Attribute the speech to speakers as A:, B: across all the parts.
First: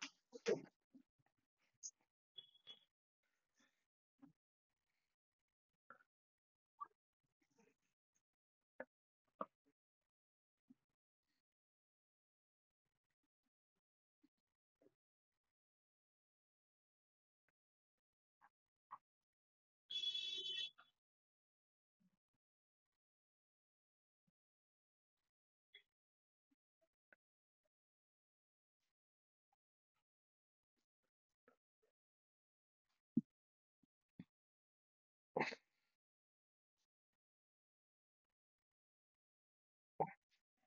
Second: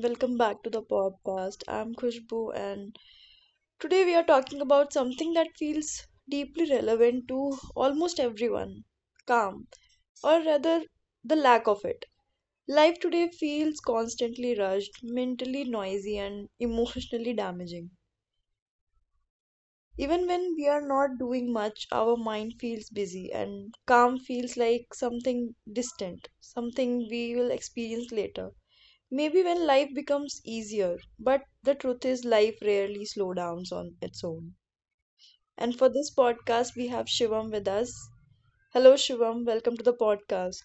A: welcome back to the podcast. I'm Khushbu and today we are talking about something that feels deeply relevant to almost everyone: calm, or rather, the lack of it. Life today feels constantly rushed, mentally noisy, and emotionally damaging. Even when we are not doing much, our mind feels busy, and calm feels like something distant, something we will experience later. Maybe when life becomes easier, but the truth is life rarely slow downs on its own. And for this podcast, we have Shivam with us. Hello, Shivam. Welcome to the podcast.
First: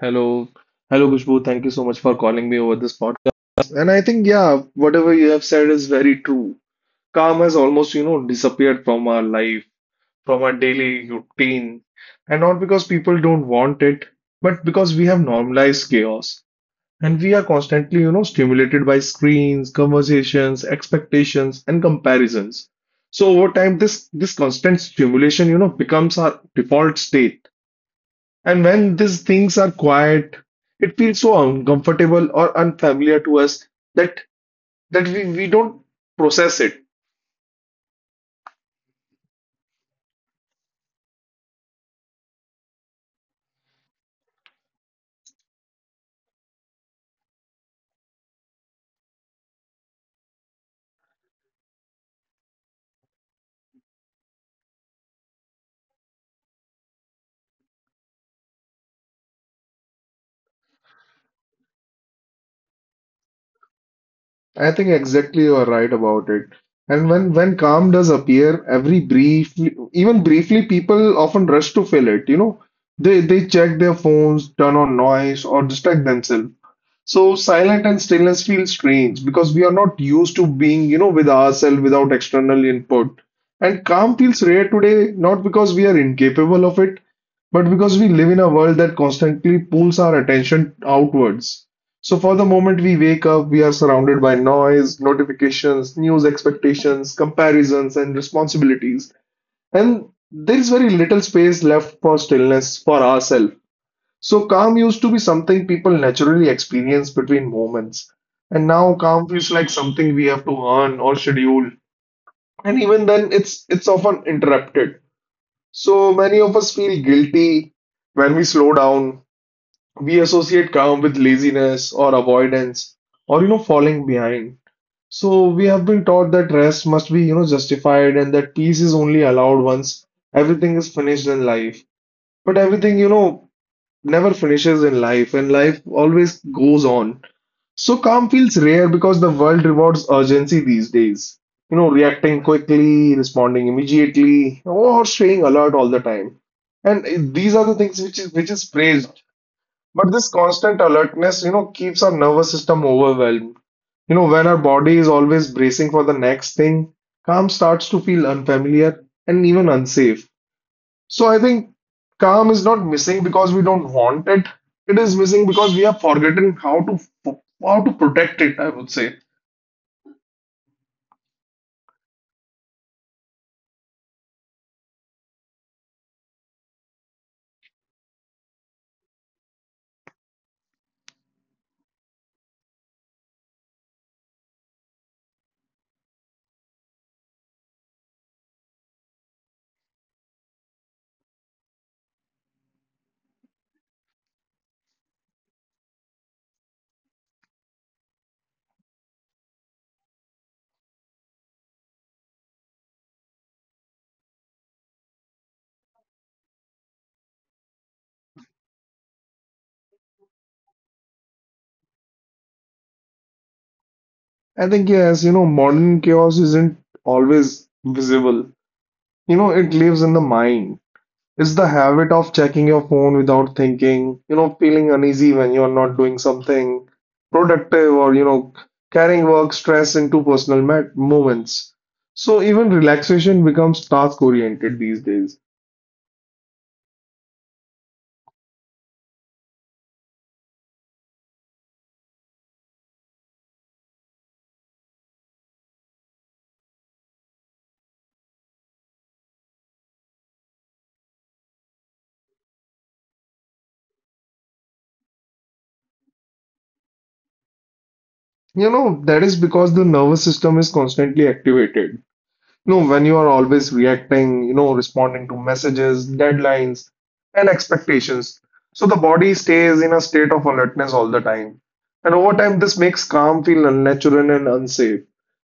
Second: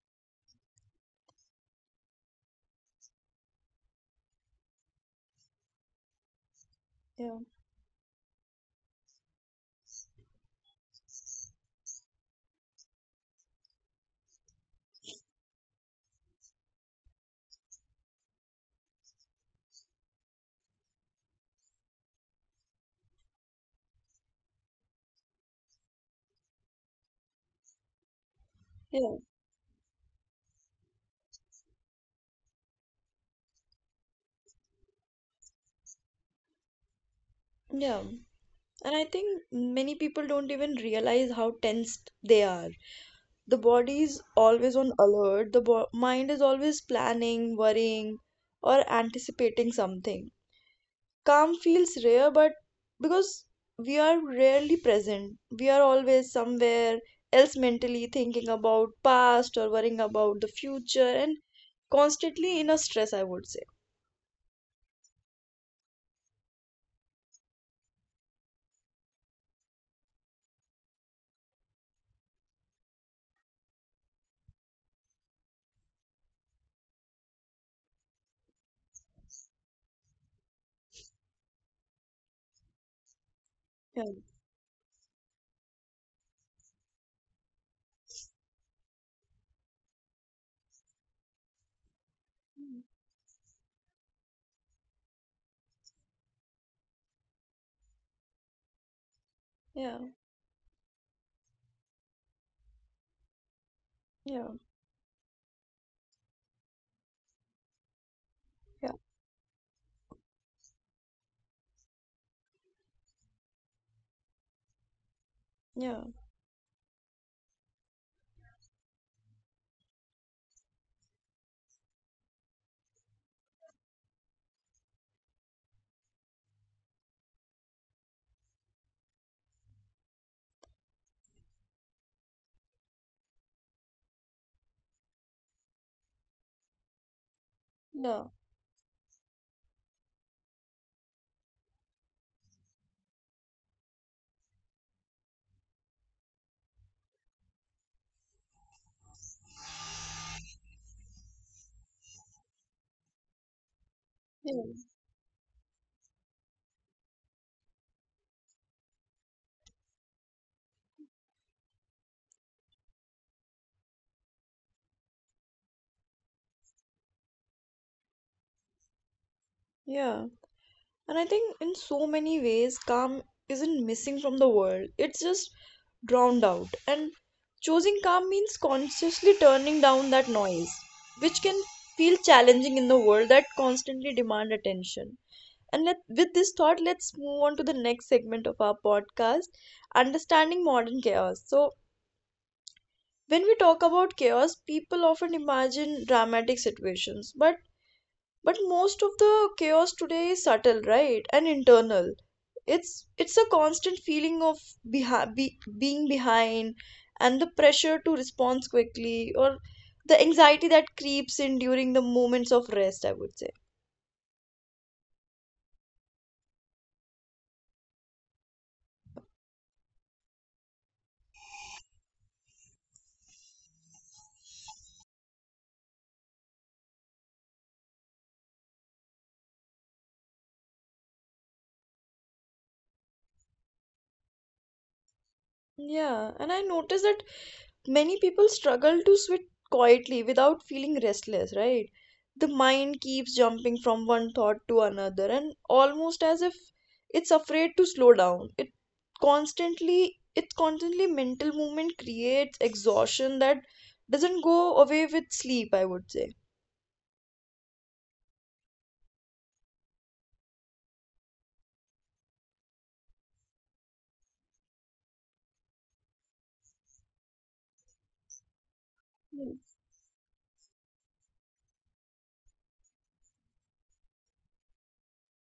B: Hello. Hello, Kushbu. Thank you so much for calling me over this podcast. And I think, yeah, whatever you have said is very true. Calm
A: Yeah,
B: has almost, you know, disappeared from our life, from our daily routine. And not because people don't want it, but because we have normalized chaos. And we are constantly, you know, stimulated by screens, conversations, expectations, and comparisons. So over time, this constant stimulation, you know, becomes our default state. And when
A: yeah,
B: these things are quiet, it feels so uncomfortable or unfamiliar to us that that we don't process it.
A: yeah. And I think many people don't even realize how tensed they are. The body is always on alert. The mind is always planning, worrying, or anticipating something. Calm feels rare, but because we are rarely present, we are always somewhere else mentally, thinking about past or worrying about the future, and constantly in a stress, I would say.
B: I think exactly you are right about it. And when calm does appear, every briefly, even briefly, people often rush to fill it. You know, they check their phones, turn on noise, or distract themselves. So silent and stillness feel strange because we are not used to being, you know, with ourselves without external input. And
A: Yeah.
B: calm feels rare today, not because we are incapable of it, but because we live in a world that constantly pulls our attention outwards. So for the moment
A: Mm.
B: we wake up, we are surrounded by noise, notifications, news expectations, comparisons, and responsibilities.
A: Yeah,
B: And there is very little space left for stillness for ourselves. So
A: yeah,
B: calm used to be something people naturally experience between moments, and now
A: yeah,
B: calm feels like something we have to earn or schedule. And even then, it's often interrupted.
A: yeah,
B: So many of us feel guilty when we slow down. We associate calm with laziness or avoidance or, you know, falling behind. So we have been taught that rest must be, you know, justified and that peace is only allowed once everything is finished in life. But everything, you know, never finishes in life and life always goes on. So
A: yeah,
B: calm feels rare because the world rewards urgency these days. You know, reacting quickly, responding immediately, or staying alert all the time. These are the things which is praised. But this constant alertness, you know, keeps our nervous system overwhelmed. You know, when
A: yeah,
B: our body is always bracing for the next thing, calm starts to feel unfamiliar and even unsafe. So I think calm is not missing because we don't want it. It is missing because we have forgotten how to protect it, I would say.
A: yeah. And I think in so many ways, calm isn't missing from the world, it's just drowned out. And choosing calm means consciously turning down that noise, which can feel challenging in the world that constantly demand attention. And let, with this thought, let's move on to the next segment of our podcast, understanding modern chaos. So, when we talk about chaos, people often imagine dramatic situations, but most of the chaos today is subtle, right, and internal. It's a constant feeling of being behind, and the pressure to respond quickly, or the anxiety that creeps in during the moments of rest, I would say.
B: I think yes, you know, modern chaos isn't always visible. You know, it lives in the mind. It's the habit of checking your phone without thinking, you know, feeling uneasy when you're not doing something productive or, you know, carrying work stress into moments. So even relaxation becomes task oriented these days.
A: Yeah, and I noticed that many people struggle to sit quietly without feeling restless, right? The mind keeps jumping from one thought to another, and almost as if it's afraid to slow down. It Its constantly mental movement creates exhaustion that doesn't go away with sleep, I would say.
B: You know, that is because the nervous system is constantly activated. No, when you are always reacting, you know, responding to messages, deadlines, and expectations. So the body
A: Mm.
B: stays in a state of alertness all the time. And over time, this makes calm feel unnatural and unsafe.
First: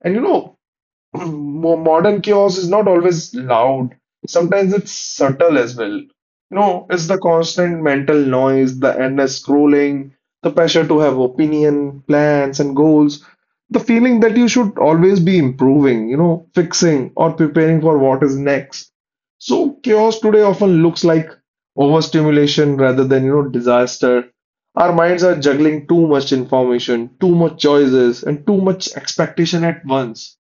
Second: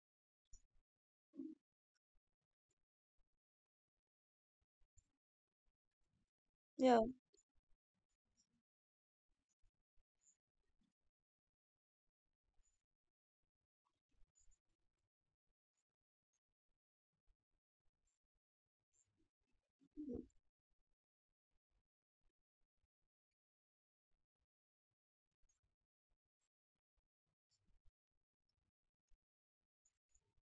B: And you know, modern chaos is not always loud. Sometimes it's subtle as well. You know,
A: Yeah,
B: it's the constant mental noise, the endless scrolling, the pressure to have opinion, plans, and goals, the feeling that you should always be improving, you know, fixing or preparing for what is next. So chaos today often looks like overstimulation rather than, you know, disaster. Our minds are juggling too much information, too much choices, and too much expectation at once.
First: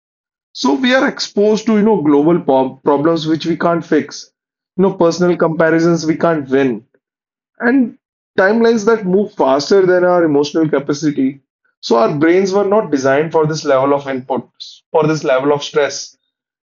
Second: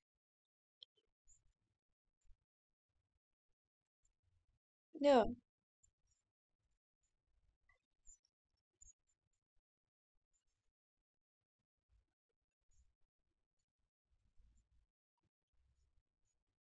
B: So we are exposed to, you know, global problems which we can't fix. You know,
A: yeah,
B: personal comparisons we can't win and timelines that move faster than our emotional capacity. So our brains were not designed for this level of input, for this level of stress.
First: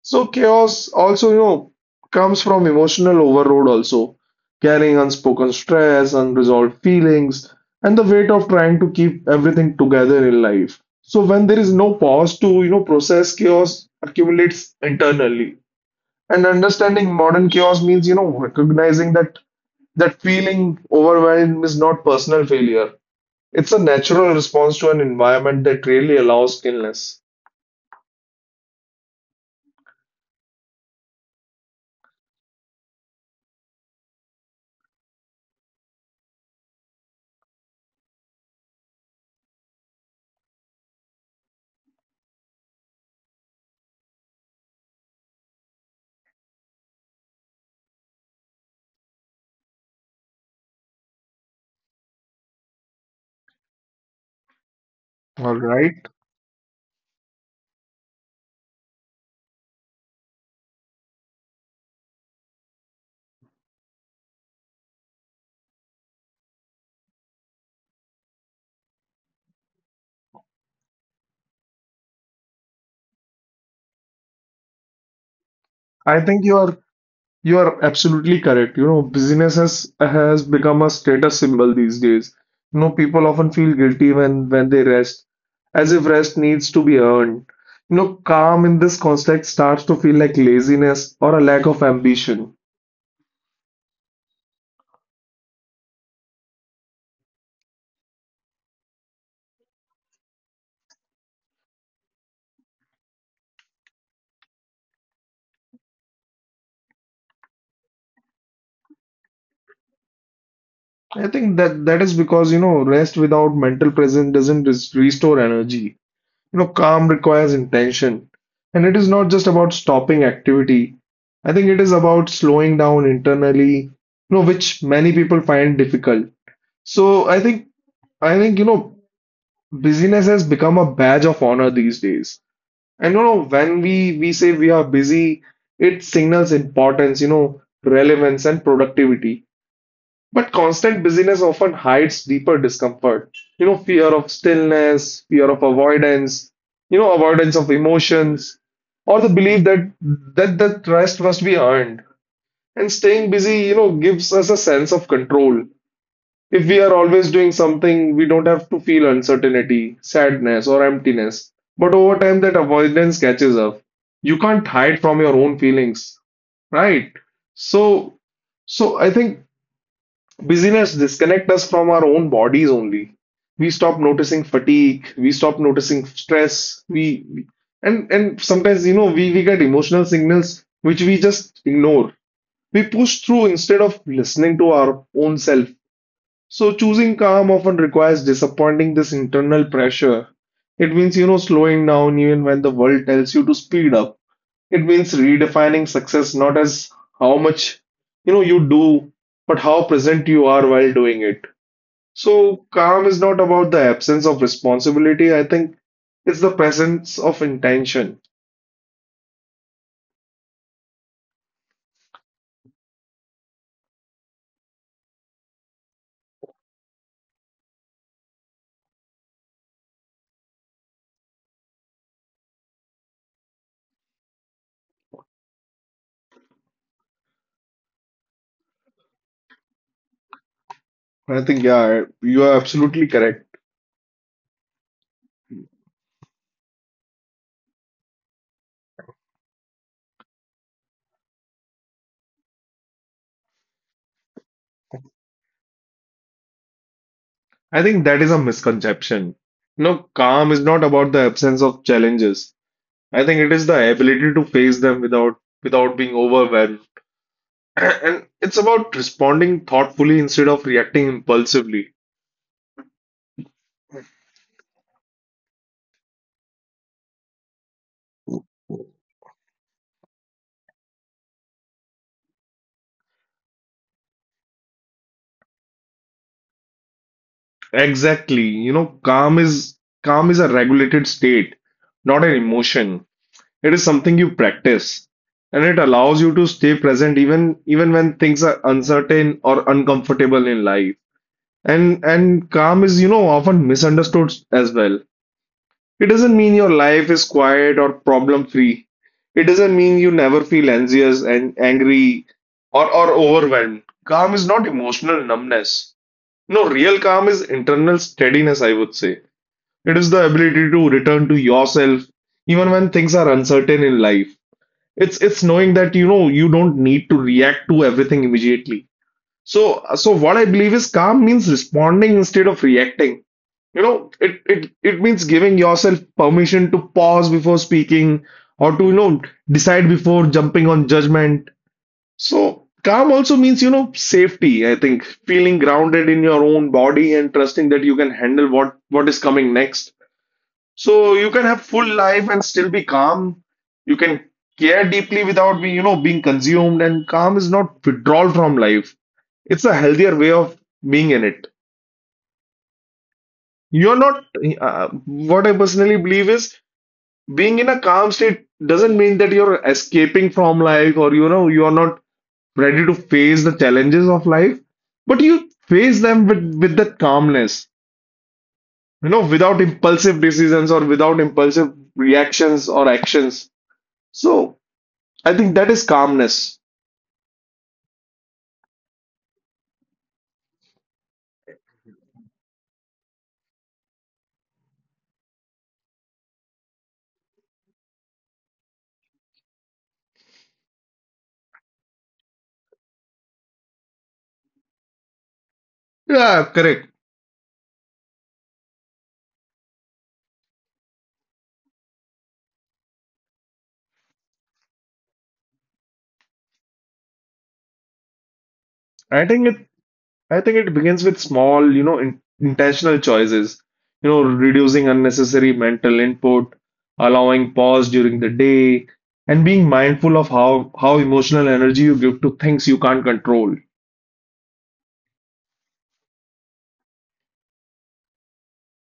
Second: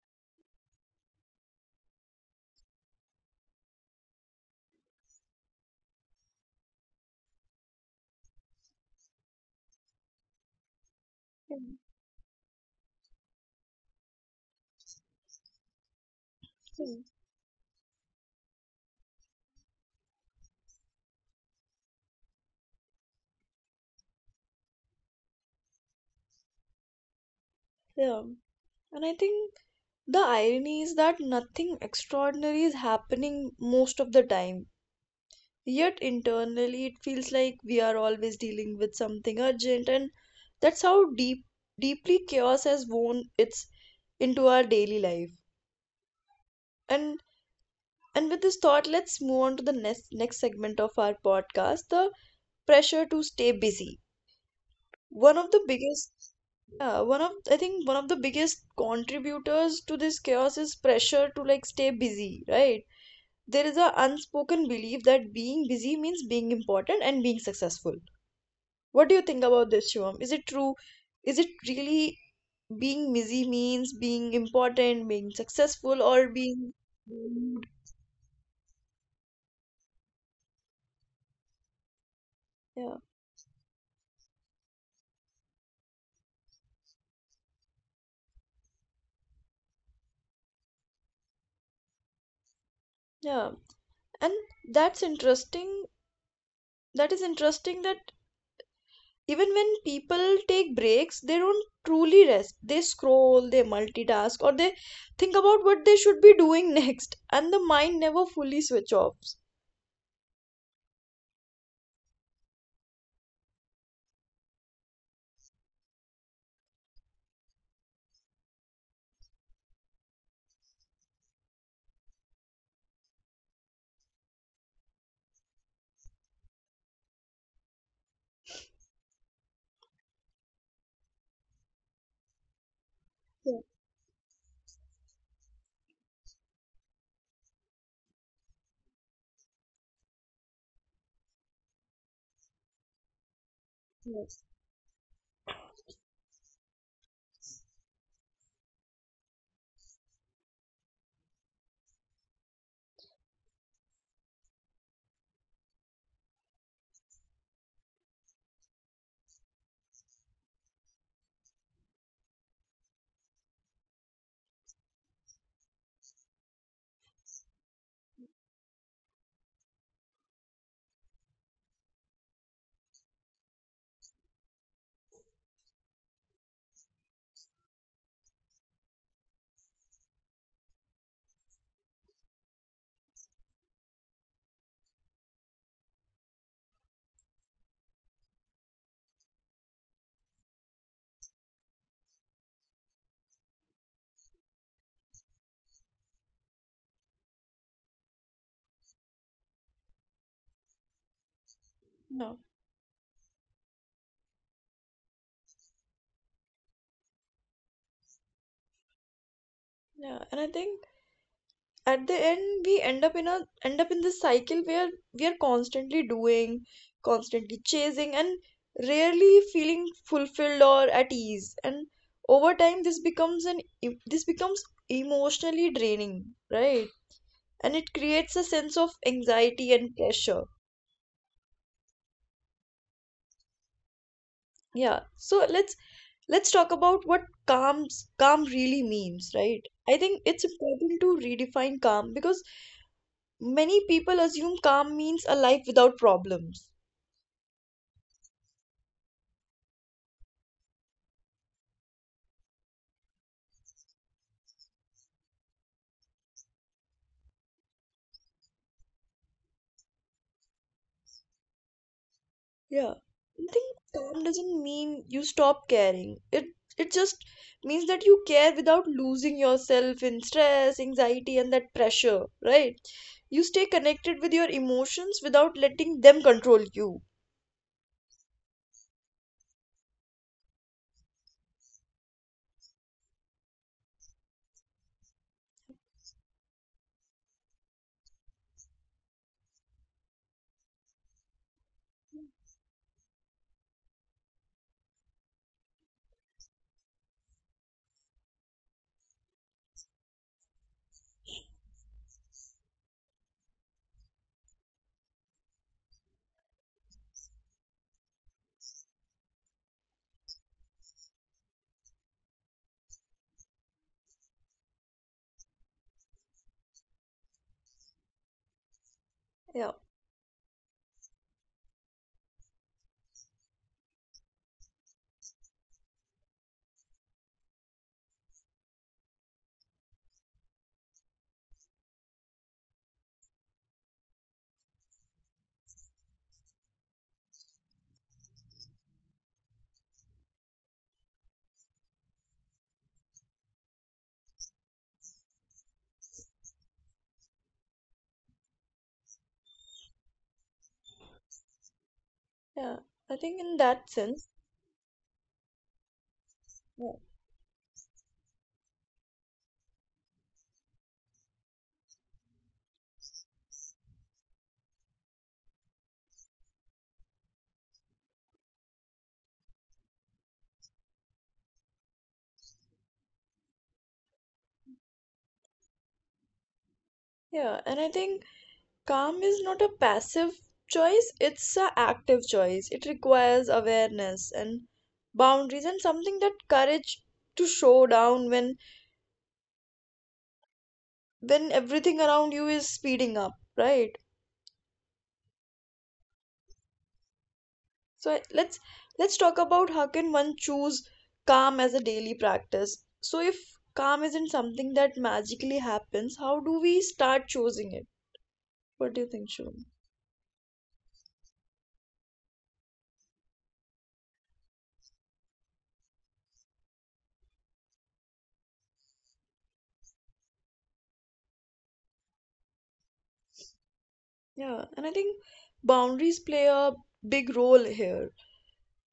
B: So chaos also, you know, comes from emotional overload also, carrying unspoken stress, unresolved feelings, and the weight of trying to keep everything together in life. So when there
A: yeah.
B: is no pause to, you know, process chaos accumulates internally. And understanding modern chaos means, you know, recognizing that feeling overwhelmed is not personal failure. It's a natural response to an environment that really allows stillness.
A: Yeah. And I think the irony is that nothing extraordinary is happening most of the time. Yet internally, it feels like we are always dealing with something urgent, and that's how deep, deeply chaos has worn its into our daily life. And and with this thought, let's move on to the next segment of our podcast: the pressure to stay busy. One of
B: All
A: the
B: right.
A: biggest, yeah, one of, I think one of the biggest contributors to this chaos is pressure to like stay busy, right? There is a unspoken belief that being busy means being important and being successful. What do you think about this, Shivam? Is it true? Is it really being busy means being important, being successful,
B: I
A: or
B: think
A: being
B: you
A: rude?
B: are absolutely correct. You know, busyness has become a status symbol these days. You know,
A: Yeah,
B: people often feel guilty when they rest, as if rest needs to be earned. You know, calm in this context starts to feel like laziness or a lack of ambition.
A: yeah. And that's interesting. That is interesting that even when people take breaks, they don't truly rest. They scroll, they multitask, or they think about what they should be doing next, and the mind never fully switch off.
B: I think that is because, you know, rest without mental presence doesn't res- restore energy. You know, calm requires intention. And it is not just about stopping activity. I think it is about slowing down internally, you know, which many people find difficult. So, you know, busyness has become a badge of honor these days. And you know,
A: Yeah,
B: when we say we are busy, it signals importance, you know, relevance and productivity. But constant busyness often hides deeper discomfort. You know, fear of
A: yes.
B: stillness, fear of avoidance, you know, avoidance of emotions, or the belief that the trust must be earned. And staying busy, you know, gives us a sense of control. If we are always doing something, we don't have to feel uncertainty, sadness, or emptiness. But over time, that avoidance catches up. You can't hide from your own feelings, right? So, so I think Busyness disconnect us from our own bodies only. We stop noticing fatigue, we stop noticing stress, and sometimes, you know, we get emotional signals which we just ignore. We push through instead of listening to our own self. So choosing calm often requires disappointing this internal pressure. It means, you know, slowing down even when the world tells you to speed up. It means redefining success not as how much, you know, you do, but how present you are while doing it.
A: Yeah,
B: So calm is not about the absence of responsibility. I think it's the presence of intention.
A: yeah. And I think at the end we end up in this cycle where we are constantly doing, constantly chasing, and rarely feeling fulfilled or at ease, and over time this becomes an this becomes emotionally draining, right, and it creates a sense of anxiety and pressure.
B: I think yeah, you are absolutely correct.
A: Yeah, so let's talk about what calm really means, right? I think it's important to redefine calm because many people assume calm means a life without problems.
B: I think that is a misconception. No, calm is not about the absence of challenges. I think it is the ability to face them without being overwhelmed. And it's about responding thoughtfully instead of reacting impulsively.
A: Yeah, I think calm doesn't mean you stop caring. It just means that you care without losing yourself in stress, anxiety, and that pressure, right? You stay connected with your emotions without letting them control you.
B: Exactly. You know, calm is a regulated state, not an emotion. It is something you practice, and it allows you to stay present even when things are uncertain or uncomfortable in life. And calm is, you know, often misunderstood as well. It doesn't mean your life is quiet or problem free. It doesn't mean you never feel anxious and angry or overwhelmed. Calm is not emotional numbness. No, real calm is internal steadiness, I would say. It is the ability to return to yourself even when things are uncertain in life. It's knowing that, you know, you don't need to react to everything immediately.
A: Yeah,
B: So, so what I believe is calm means responding instead of reacting. You know, it means giving yourself permission to pause before speaking or to, you know, decide before jumping on judgment. So calm also means, you know, safety, I think, feeling grounded in your own body and trusting that you can handle what is coming next so you can have full life and still be calm. You can care deeply without being, you know, being consumed. And calm is not withdrawal from life. It's a healthier way of being in it.
A: yeah. I think in that
B: You're not,
A: sense,
B: What I personally believe is
A: yeah,
B: being in a calm state doesn't mean that you're escaping from life or, you know, you're not ready to face the challenges of life, but you face them with, that calmness, you know, without impulsive decisions or without impulsive reactions or actions. So I think that is calmness.
A: yeah. And I think calm is not a passive choice; it's an active choice. It requires awareness and boundaries and something that courage to show down when everything around you is speeding up, right?
B: Yeah, correct.
A: So let's talk about how can one choose calm as a daily practice. So if calm isn't something that magically happens, how do we start choosing it? What do you
B: I
A: think,
B: think it
A: Shum?
B: I think it begins with small, you know, intentional choices. You know, reducing unnecessary mental input, allowing pause during the day, and being mindful of how emotional energy you give to things you can't control.
A: Yeah, and I think boundaries play a big role here.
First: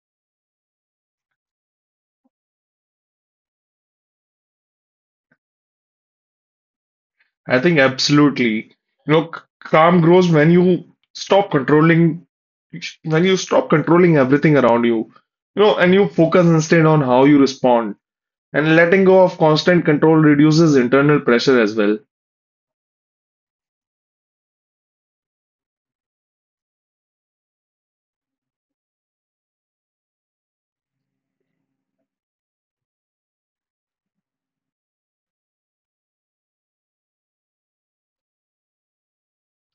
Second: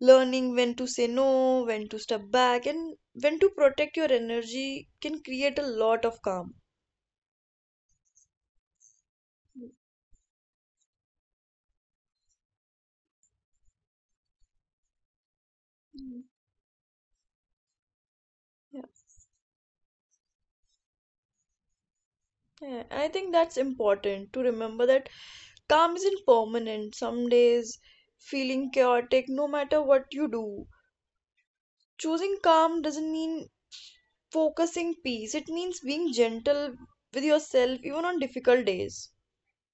A: Learning when to say no, when to step back, and when to protect your energy can create a lot of calm.
B: I think absolutely. You know, calm grows when you stop controlling when you stop controlling everything around you. You know, and you
A: Mm.
B: focus instead on how you respond. And letting go of constant control reduces internal pressure as well.
A: Yeah, I think that's important to remember that calm isn't permanent. Some days feeling chaotic, no matter what you do. Choosing calm doesn't mean focusing peace, it means being gentle with yourself even on difficult days.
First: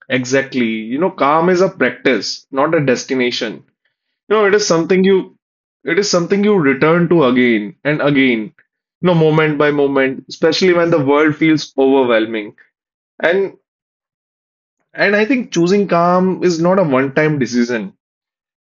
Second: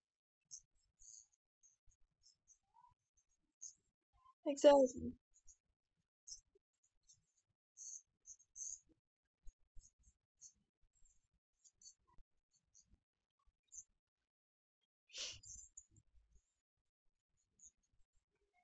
B: Exactly. You know, calm is a practice, not a destination. You know, it is something
A: Exactly.
B: you it is something you return to again and again, you know, moment by moment, especially when the world feels overwhelming. And and I think choosing calm is not a one-time decision.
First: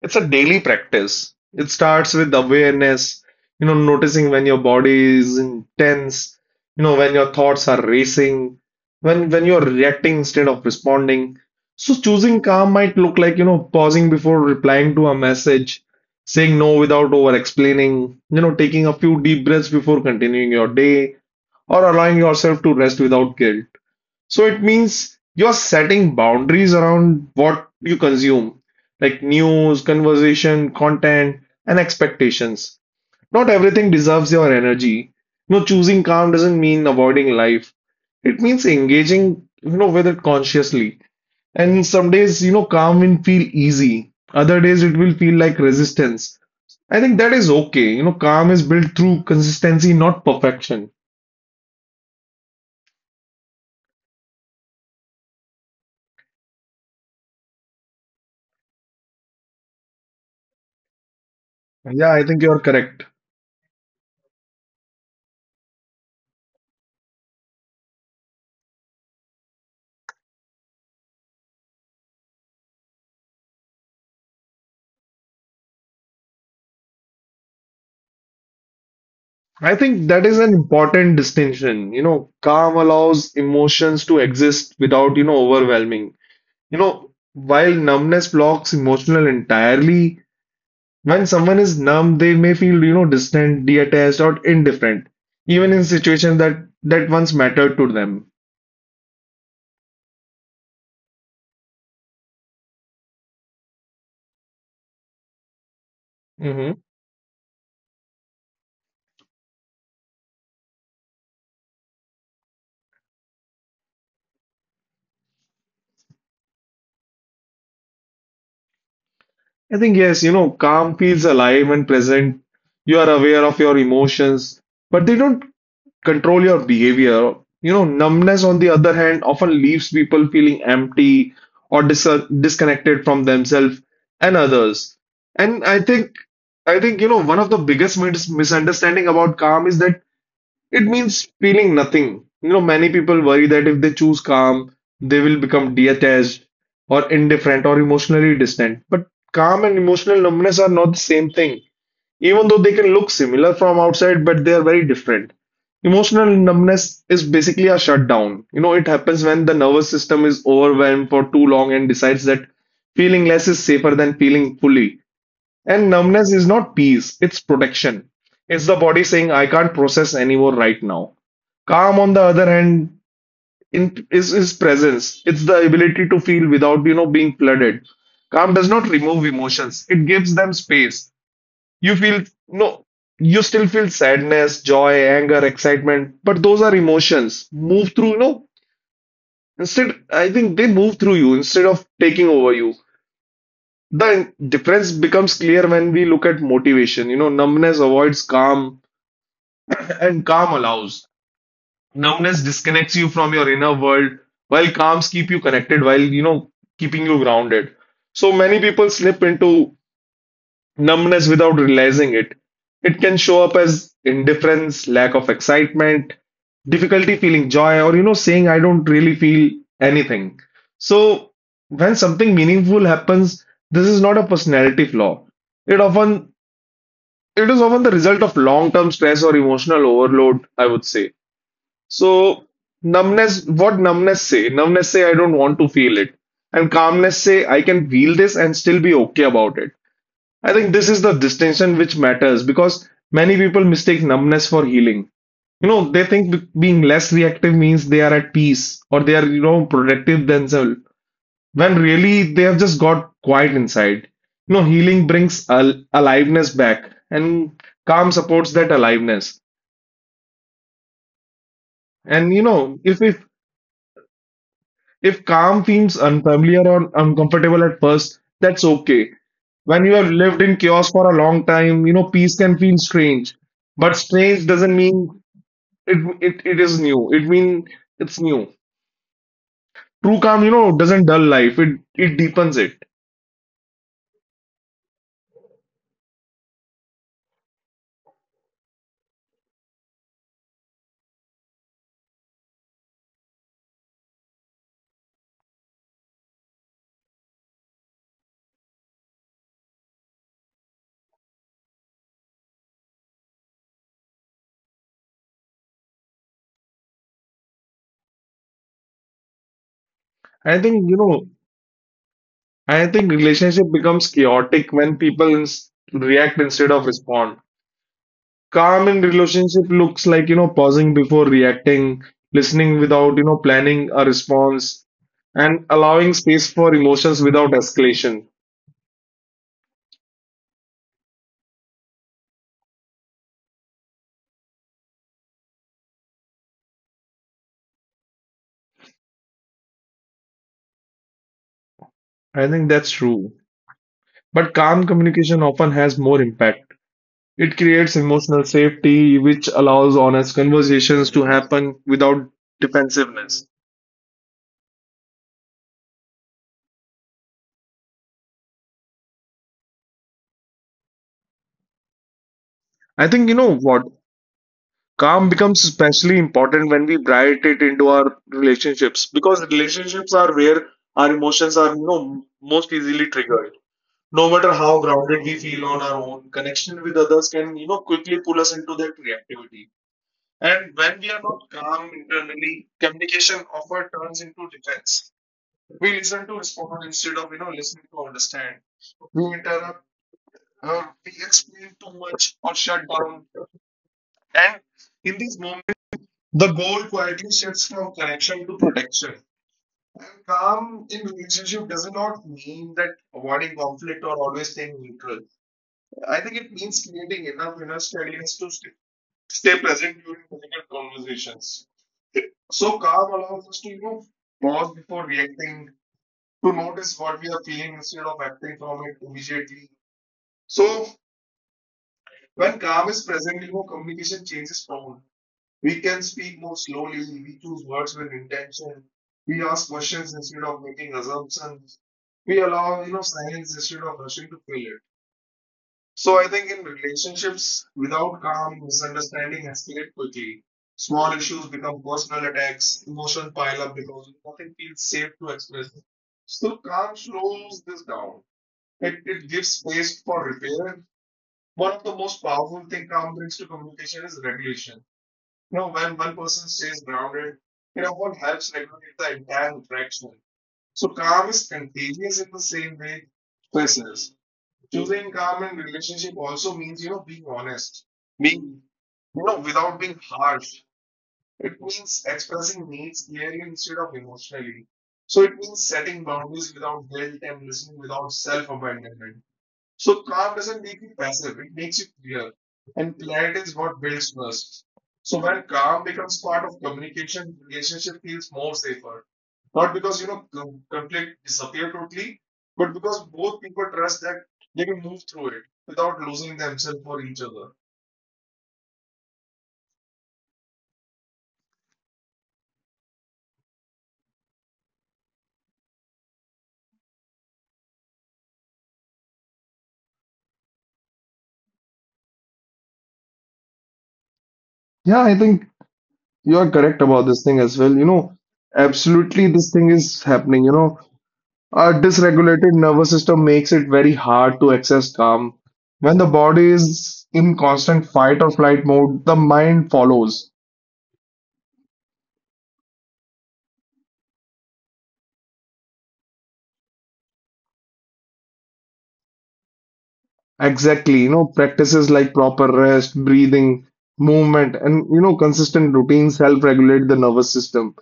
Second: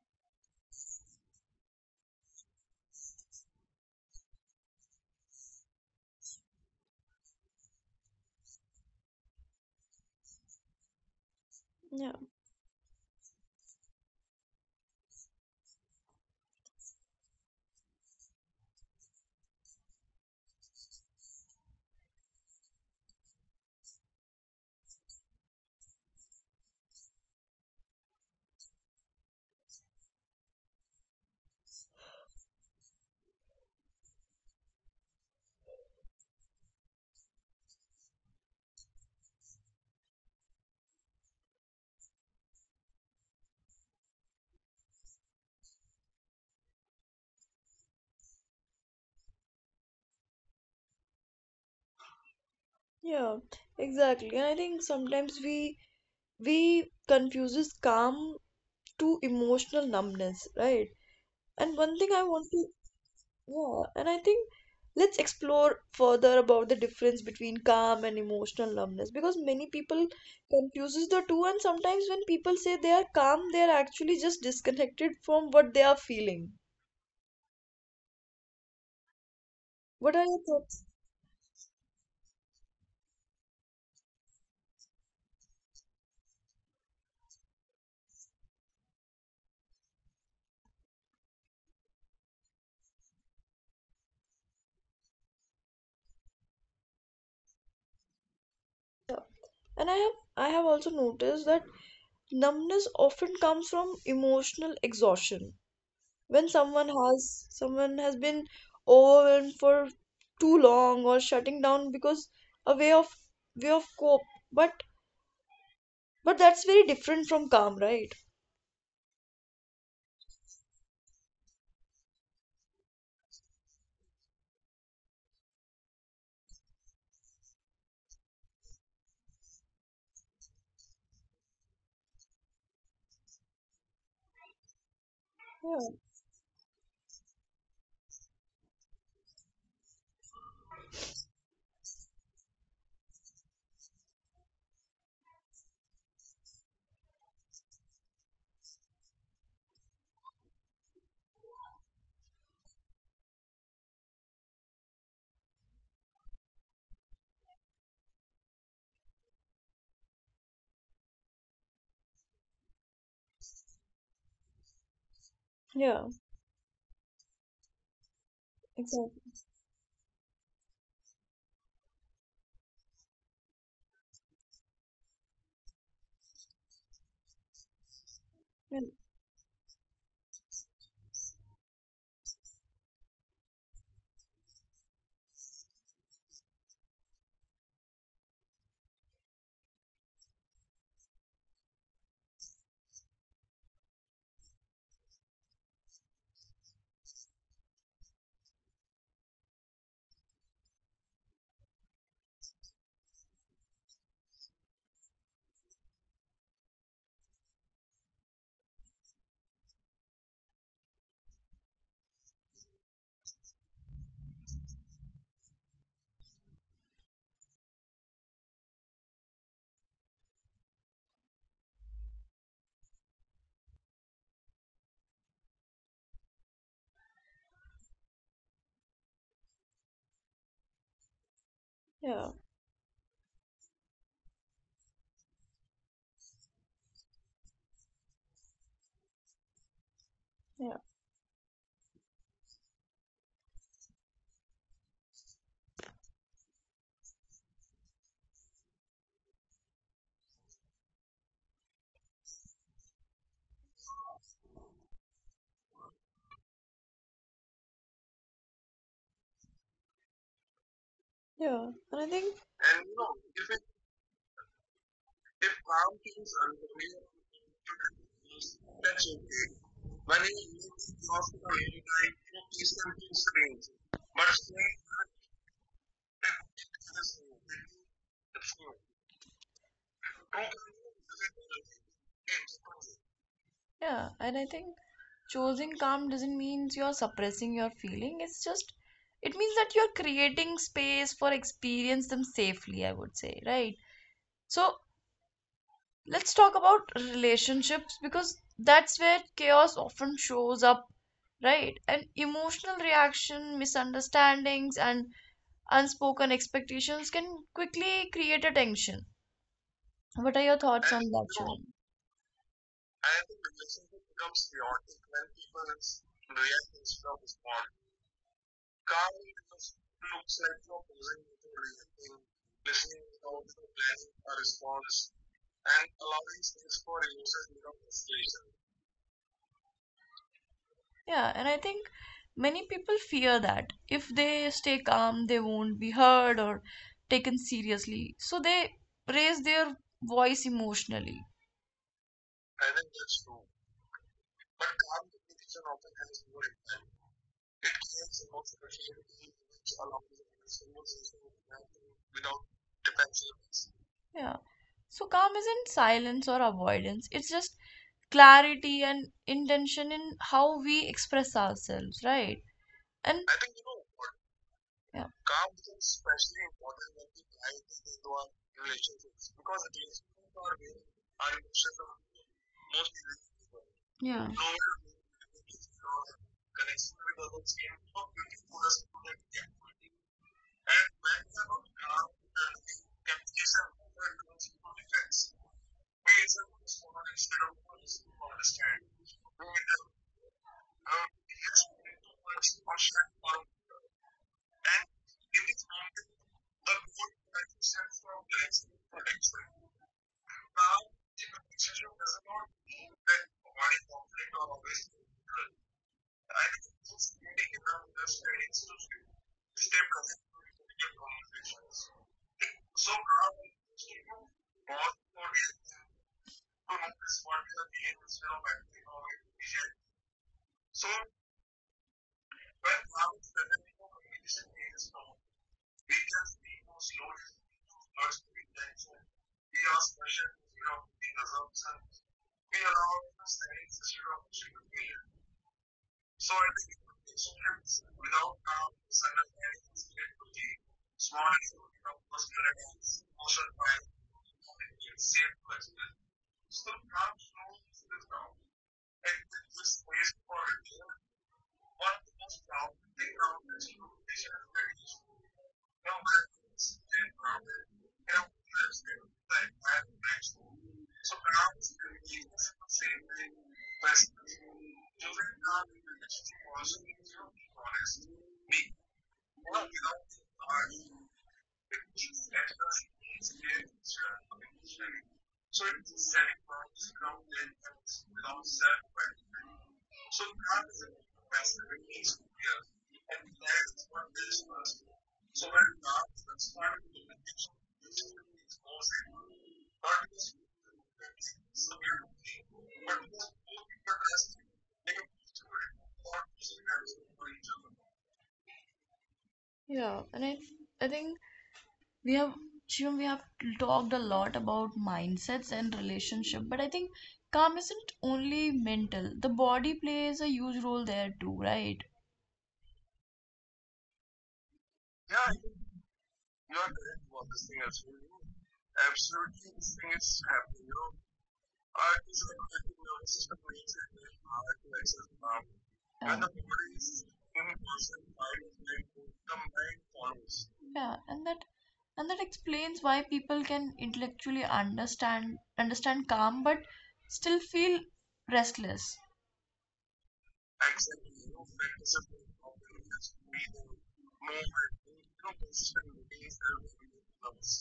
B: It's a daily practice. It starts with awareness, you know, noticing when your body is intense, you know, when your thoughts are racing, when you're reacting instead of responding. So
A: Yeah,
B: choosing calm might look like, you know, pausing before replying to a message, saying no without over explaining, you know, taking a few deep breaths before continuing your day, or allowing yourself to rest without guilt. So it means you're setting boundaries around what you consume, like news, conversation, content, and expectations. Not everything deserves your energy. No, choosing calm doesn't mean avoiding life. It means engaging, with it consciously. And some days, calm will feel easy. Other days, it will feel like resistance. I think that is okay. Calm is built through consistency, not perfection.
A: yeah, exactly. And I think sometimes we confuses calm to emotional numbness, right? And one thing
B: Yeah,
A: I
B: I think
A: want
B: you're
A: to,
B: correct.
A: yeah, and I think let's explore further about the difference between calm and emotional numbness, because many people confuses the two, and sometimes when people say they are calm, they are actually just disconnected from what they are feeling.
B: I think
A: What
B: that
A: are
B: is
A: your
B: an
A: thoughts?
B: important distinction. Calm allows emotions to exist without overwhelming. You know, while numbness blocks emotional entirely, when someone is numb, they may feel, distant, detached, or indifferent, even in situations that once mattered to them.
A: And I have also noticed that numbness often comes from emotional exhaustion. When
B: Hmm.
A: someone has been overwhelmed for too long, or shutting down because a way of cope, but But that's very different from calm, right?
B: I think yes, calm feels alive and present. You are aware of your emotions, but they don't control your behavior. Numbness, on the other hand, often leaves people feeling empty or disconnected from themselves and others. And I
A: Yeah,
B: think, I think, one of the biggest misunderstanding about calm is that it means feeling nothing. You know, many people worry that if they choose calm, they will become detached or indifferent or emotionally distant. But calm and emotional numbness are not the same thing even though they can look similar from outside, but they are very different. Emotional numbness is basically a shutdown. You know, it happens when the nervous system is overwhelmed for too long and decides that feeling less is safer than feeling fully. And
A: yeah,
B: numbness is not peace, it's protection. It's the body saying,
A: exactly.
B: I can't process anymore right now. Calm, on the other hand, is presence. It's the ability to feel without being flooded. Calm does not
A: And
B: remove emotions. It gives them space. You feel no, You still feel sadness, joy, anger, excitement, but those are emotions move through, you know. Instead, I think they move through you instead of taking over you. The difference becomes clear when we look at motivation. You know, numbness avoids calm and calm allows. Numbness disconnects you from your inner world, while calms keep you connected, keeping you grounded. So many people slip into numbness without realizing it. It can show up as indifference, lack of excitement, difficulty feeling joy, or saying I don't really feel anything. So, when something meaningful happens, this is not a personality flaw. It often it is often the result of long-term stress or emotional overload, I would say. So,
A: yeah,
B: numbness, what numbness say? Numbness say I don't want to feel it. And calmness say I can feel this and still be okay about it. I think this
A: yeah,
B: is the distinction which matters because many people mistake numbness for healing. You know, they think being less reactive means they are at peace or they are, protective themselves, when really they have just got quiet inside. You know, healing brings al aliveness back and calm supports that aliveness.
A: yeah. And I
B: And, you
A: think,
B: know, if we If calm feels unfamiliar or uncomfortable at first, that's okay. When you have lived in chaos for a long time, peace can feel strange. But strange doesn't mean it it is new. It means it's new. True calm, doesn't dull life. It deepens it.
A: yeah, and I think choosing calm doesn't mean you're suppressing your feeling. It's just, it means that you're creating space for experience them safely, I would say, right? So let's talk about relationships because that's where chaos often shows up, right? And emotional reaction, misunderstandings, and unspoken expectations can quickly create a tension. What are
B: I
A: your
B: think, you
A: thoughts on
B: know,
A: that, Shivam?
B: I think relationship becomes chaotic when people react instead of respond. Calm in relationship looks like, pausing before reacting, listening without planning a response, and allowing space for emotions without escalation.
A: Yeah, and I think many people fear that if they stay calm, they won't be heard or taken seriously. So they raise their voice emotionally.
B: I think that's true. But calm communication often has more impact. It creates emotional safety, which allows honest conversations to happen without defensiveness.
A: Yeah. So calm isn't silence or avoidance, it's just clarity and intention in how we express ourselves, right?
B: I think you
A: And
B: know what?
A: yeah.
B: Calm becomes especially important when we bright it into our relationships because relationships are where our emotions are, most easily triggered. No
A: Yeah.
B: matter how grounded we feel on our own, connection with others can, quickly pull us into that reactivity. And when we are not calm internally, communication often turns into defense. We listen to respond instead of, listening to understand. We interrupt, we explain too much or shut down. And in these moments, the goal quietly shifts from connection to protection. And calm in relationship does not mean that avoiding conflict or always staying neutral. I think it means creating enough inner steadiness to stay present during difficult conversations. So calm allows us to, pause before reacting, to notice what we are feeling instead of acting from it immediately. So when calm is present, communication changes tone. We can speak more slowly. We choose words with intention. We ask questions instead of making assumptions. We allow, silence instead of rushing to fill it. So I think in relationships, without calm, misunderstanding escalate quickly. Small issues become personal attacks. Emotion pile up because nothing feels safe to express. So calm slows this down. It gives space for repair. One of the most powerful thing calm brings to communication is regulation know, when one person stays grounded, what helps regulate the entire interaction. So calm is contagious in the same way stress is. Choosing calm in relationship also means, being honest, being without being harsh. It means expressing needs clearly instead of emotionally. So it means setting boundaries without guilt and listening without self-abandonment. So calm doesn't make you passive, it makes you clear. And clarity is what builds trust. So when calm becomes part of communication, relationship feels more safer. Not because conflict disappear totally, but because both people trust that they can move through it without losing themselves for each other.
A: Yeah. And I think we have, Shivam, we have talked a lot about mindsets and relationship, but I think calm isn't only mental. The body plays a huge role there too, right?
B: Yeah, I think you are correct about this thing as well. You know, absolutely, this thing is happening. You know, a dysregulated nervous system makes it very hard to access calm. When the
A: Yeah,
B: body is
A: yeah.
B: in constant fight or flight mode, the mind follows.
A: Yeah, and that, and that explains why people can intellectually understand calm but still feel restless.
B: Exactly, practices like proper rest, breathing, movement, and consistent routines help regulate the nervous system.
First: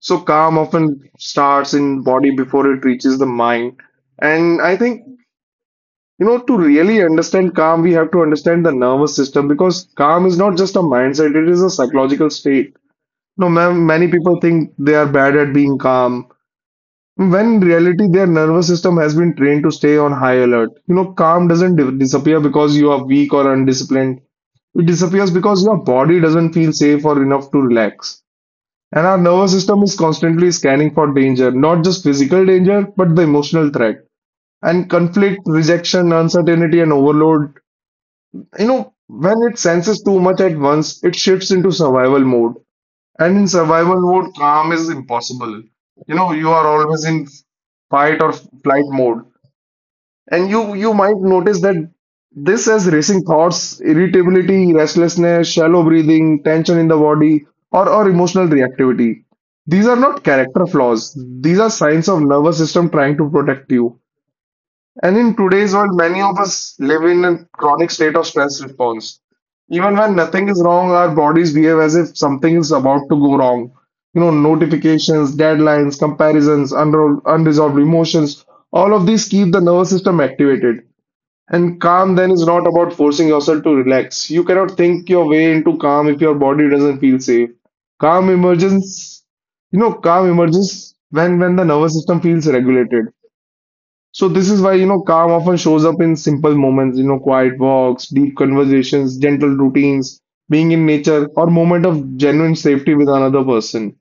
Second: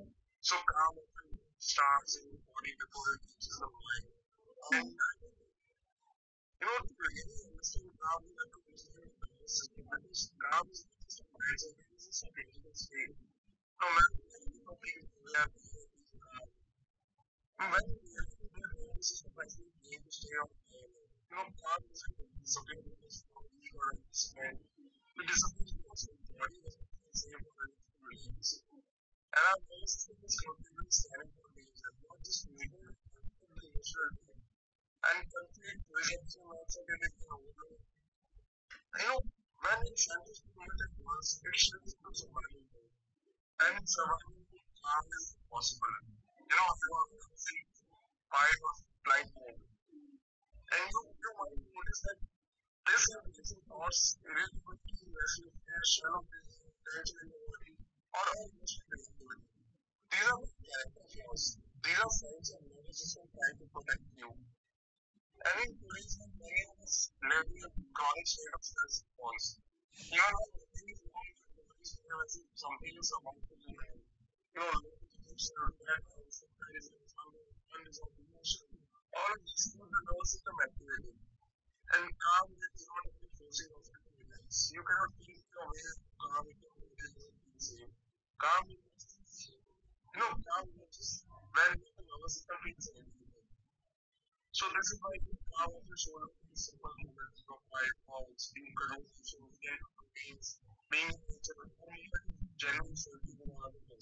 B: So calm often starts in body before it reaches the mind. And I think, you know, To really understand calm, we have to understand the nervous system because calm is not just a mindset, it is a psychological state. No, ma'am, many people think they are bad at being calm, when in reality their nervous system has been trained to stay on high alert. You know, calm doesn't disappear because you are weak or undisciplined. It disappears because your body doesn't feel safe or enough to relax. And our nervous system is constantly scanning for danger, not just physical danger, but the emotional threat. And conflict, rejection, uncertainty, and overload. You know, when it senses too much at once, it shifts into survival mode. And in survival mode, calm is impossible. You know, you are always in fight or flight mode. And you might notice that this has racing thoughts, irritability, restlessness, shallow breathing, tension in the body, or emotional reactivity. These are not character flaws. These are signs of nervous system trying to protect you. And in today's world, many of us live in a chronic state of stress response. Even when nothing is wrong, our bodies behave as if something is about to go wrong. You know, notifications, deadlines, comparisons, unresolved emotions, all of these keep the nervous system activated. And calm then is not about forcing yourself to relax. You cannot think your way into calm if your body doesn't feel safe. Calm emerges, Calm emerges when the nervous system feels regulated. So this is why, calm often shows up in simple moments, quiet walks, deep conversations, gentle routines, being in nature, or moment of genuine safety with another person.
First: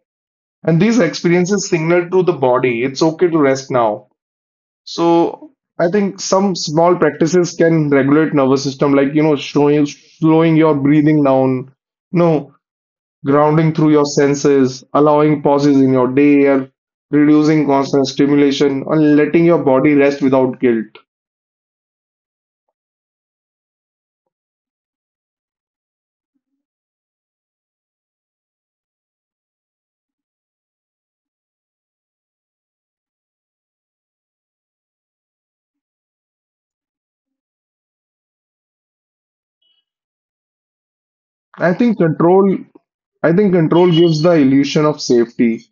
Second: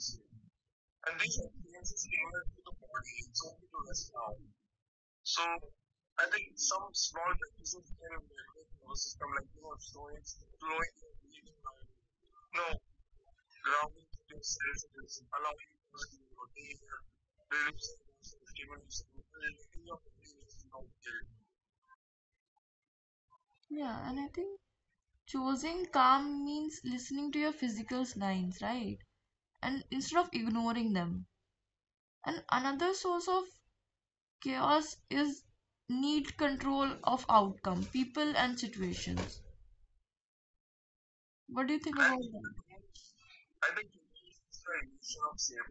B: And these experiences signal to the body, it's okay to rest now. So I think some small practices can regulate nervous system, like, slowing your breathing down, you know, grounding through your senses, allowing pauses in your day, or reducing constant stimulation, and letting your body rest without guilt.
A: Yeah, and I think choosing calm means listening to your physical signs, right? And instead of ignoring them. And another source of chaos is need control of outcome, people and situations. What
B: I
A: do you
B: think
A: think, I
B: control, I think
A: that?
B: control gives the illusion of safety,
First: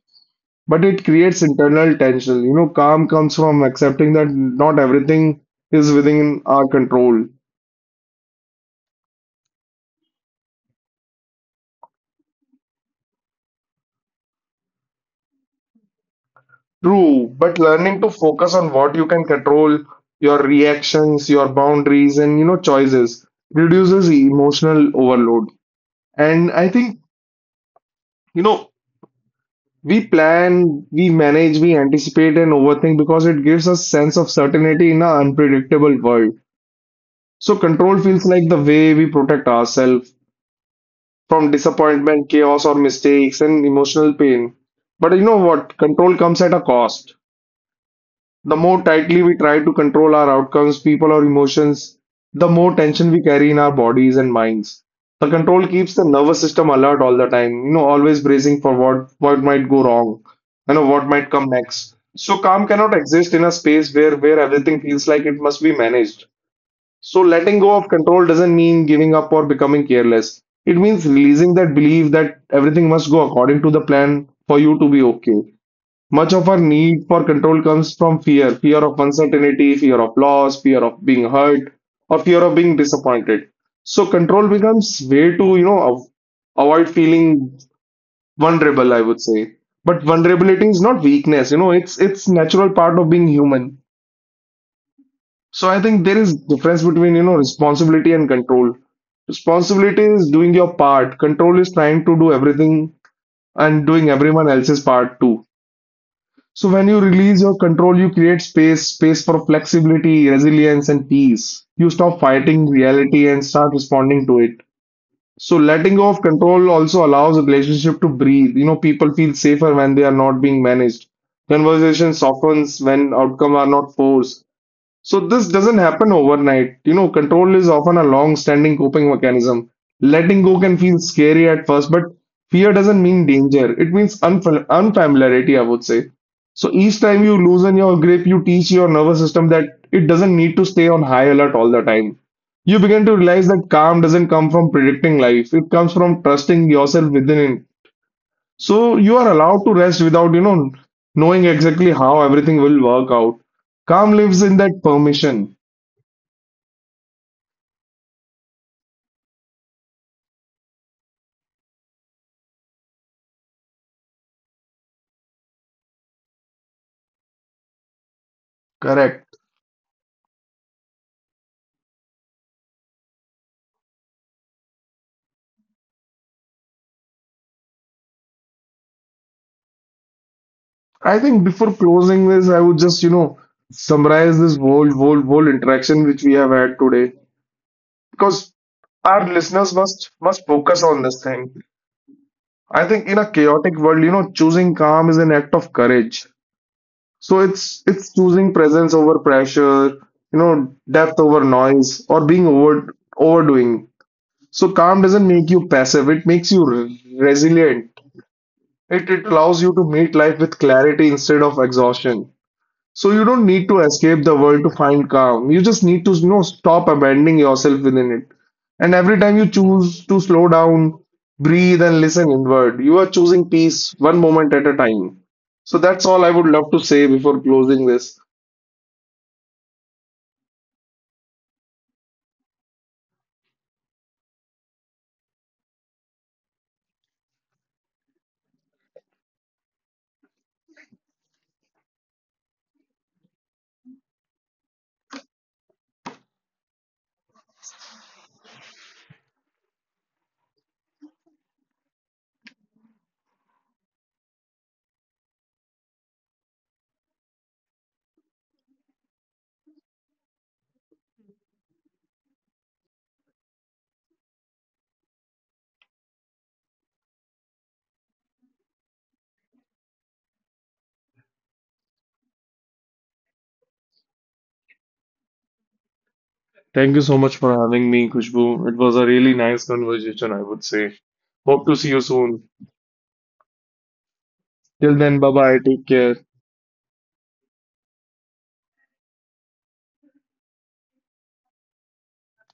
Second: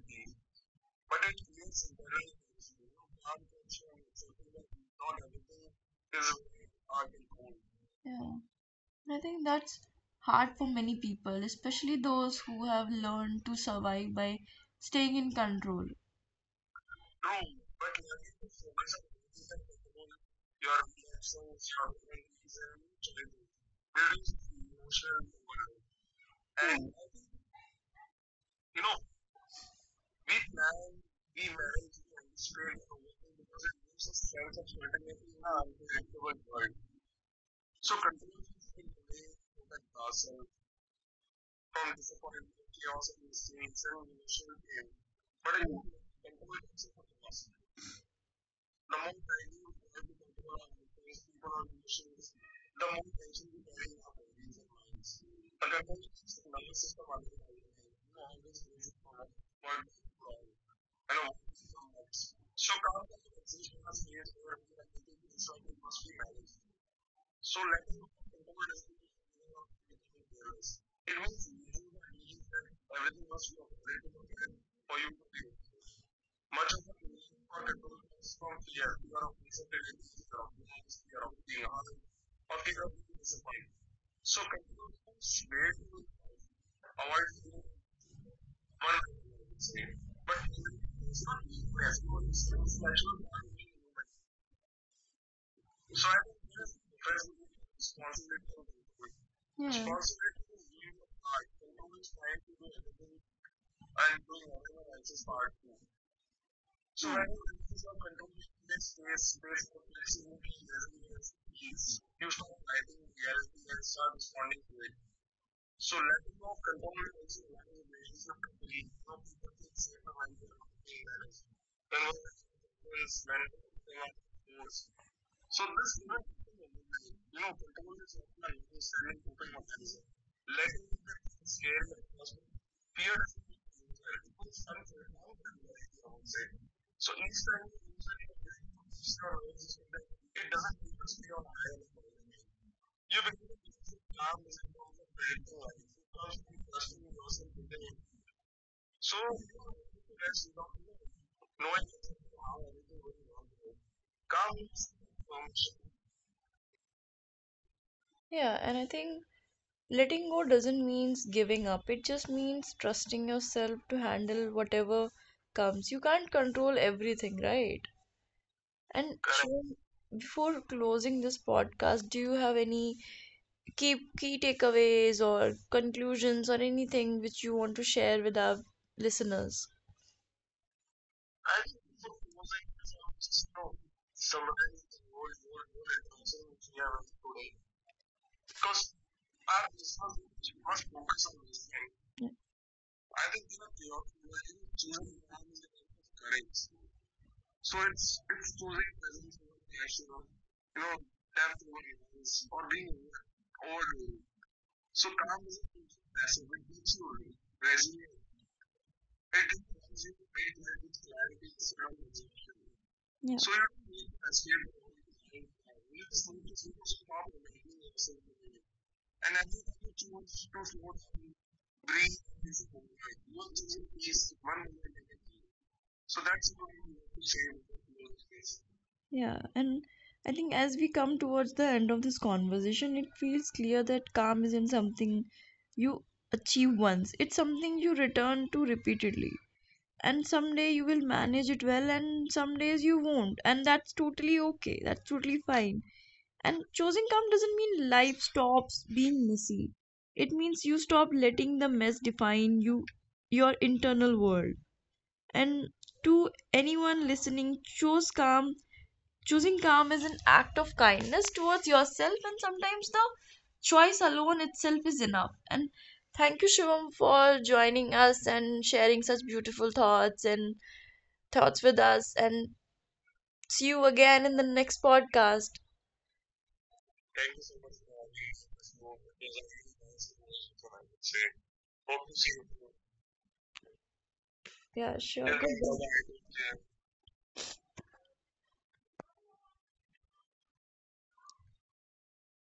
B: but it creates internal tension. You know, calm comes from accepting that not everything is within our control.
A: Yeah, I think that's hard for many people, especially those who have learned to survive by staying in control.
B: True, but learning to focus on what you can control, your reactions, your boundaries, and choices reduces emotional overload. And I think, you know, We plan, we manage, we anticipate and overthink because it gives us sense of certainty in an unpredictable world. So control feels like the way we protect ourselves from disappointment, chaos, or mistakes and emotional pain. But you know what? Control comes at a cost. The more tightly we try to control our outcomes, people, or emotions, the more tension we carry in our bodies and minds. The control keeps the nervous system alert all the time, always bracing for what might go wrong, what might come next. So calm cannot exist in a space where everything feels like it must be managed. So letting go of control doesn't mean giving up or becoming careless. It means releasing that belief that everything must go according to the plan for you to be okay. Much of our need for control comes from fear, fear of uncertainty, fear of loss, fear of being hurt, or fear of being disappointed. So control becomes way to, avoid feeling vulnerable, I would say. But vulnerability is not weakness, it's natural part of being human. So I think there is difference between, responsibility and control.
A: Yeah.
B: Responsibility is doing your part. Control is trying to do everything and doing everyone else's part too. So when you
A: Mm. I,
B: release your control, you create space, space for flexibility, resilience, and peace. You stop fighting reality and start responding to it. So letting go of control also allows a relationship to breathe. You know, people feel safer when they are not being managed. Conversation softens when outcome are not forced. So this doesn't happen overnight. You know, control is often a long-standing coping mechanism. Letting go can feel scary at first, but fear doesn't mean danger. It means unfamiliarity, I would say. So each time you loosen your grip, you teach your nervous system that it doesn't need to stay on high alert all the time. You begin to realize that calm doesn't come from predicting life. It comes from trusting yourself within it. So you are allowed to rest without knowing exactly how everything will work out. Calm lives in that permission.
A: yeah, and I think letting go doesn't mean giving up. It just means trusting yourself to handle whatever comes. You can't control everything, right? And
B: Correct.
A: Shivam, before closing this podcast, do you have any key takeaways or conclusions or anything which you want to share with our listeners?
B: I think before closing this, I would just, summarize this whole interaction which we have had today because our listeners must focus on this thing. I think in a chaotic world, choosing calm is an act of courage. So it's choosing presence over pressure, depth over noise, or being over overdoing. So calm doesn't make you passive, it makes you resilient. It allows you to meet life with clarity instead of exhaustion. So you
A: Yeah.
B: don't need to escape the world to find calm. You just need to, stop abandoning yourself within it. And every time you choose to slow down, breathe, and listen inward, you are choosing peace one moment at a time. So that's all I would love to say before closing this.
A: Heal. Yeah, and I think as we come towards the end of this conversation, it feels clear that calm isn't something you achieve once, it's something you return to repeatedly. And someday you will manage it well, and some days you won't, and that's totally okay, that's totally fine. And choosing calm doesn't mean life stops being messy. It means you stop letting the mess define you, your internal world. And to anyone listening, choose calm. Choosing calm is an act of kindness towards yourself, and sometimes the choice alone itself is enough. And thank you, Shivam, for joining us and sharing such beautiful thoughts with us. And see you again in the next podcast.
B: Thank you so much for having me, Kushbu. It was a really nice conversation, I would say. Hope to see you soon.
A: Yeah,
B: Till then,
A: sure.
B: bye bye. Take care.
A: Goodbye.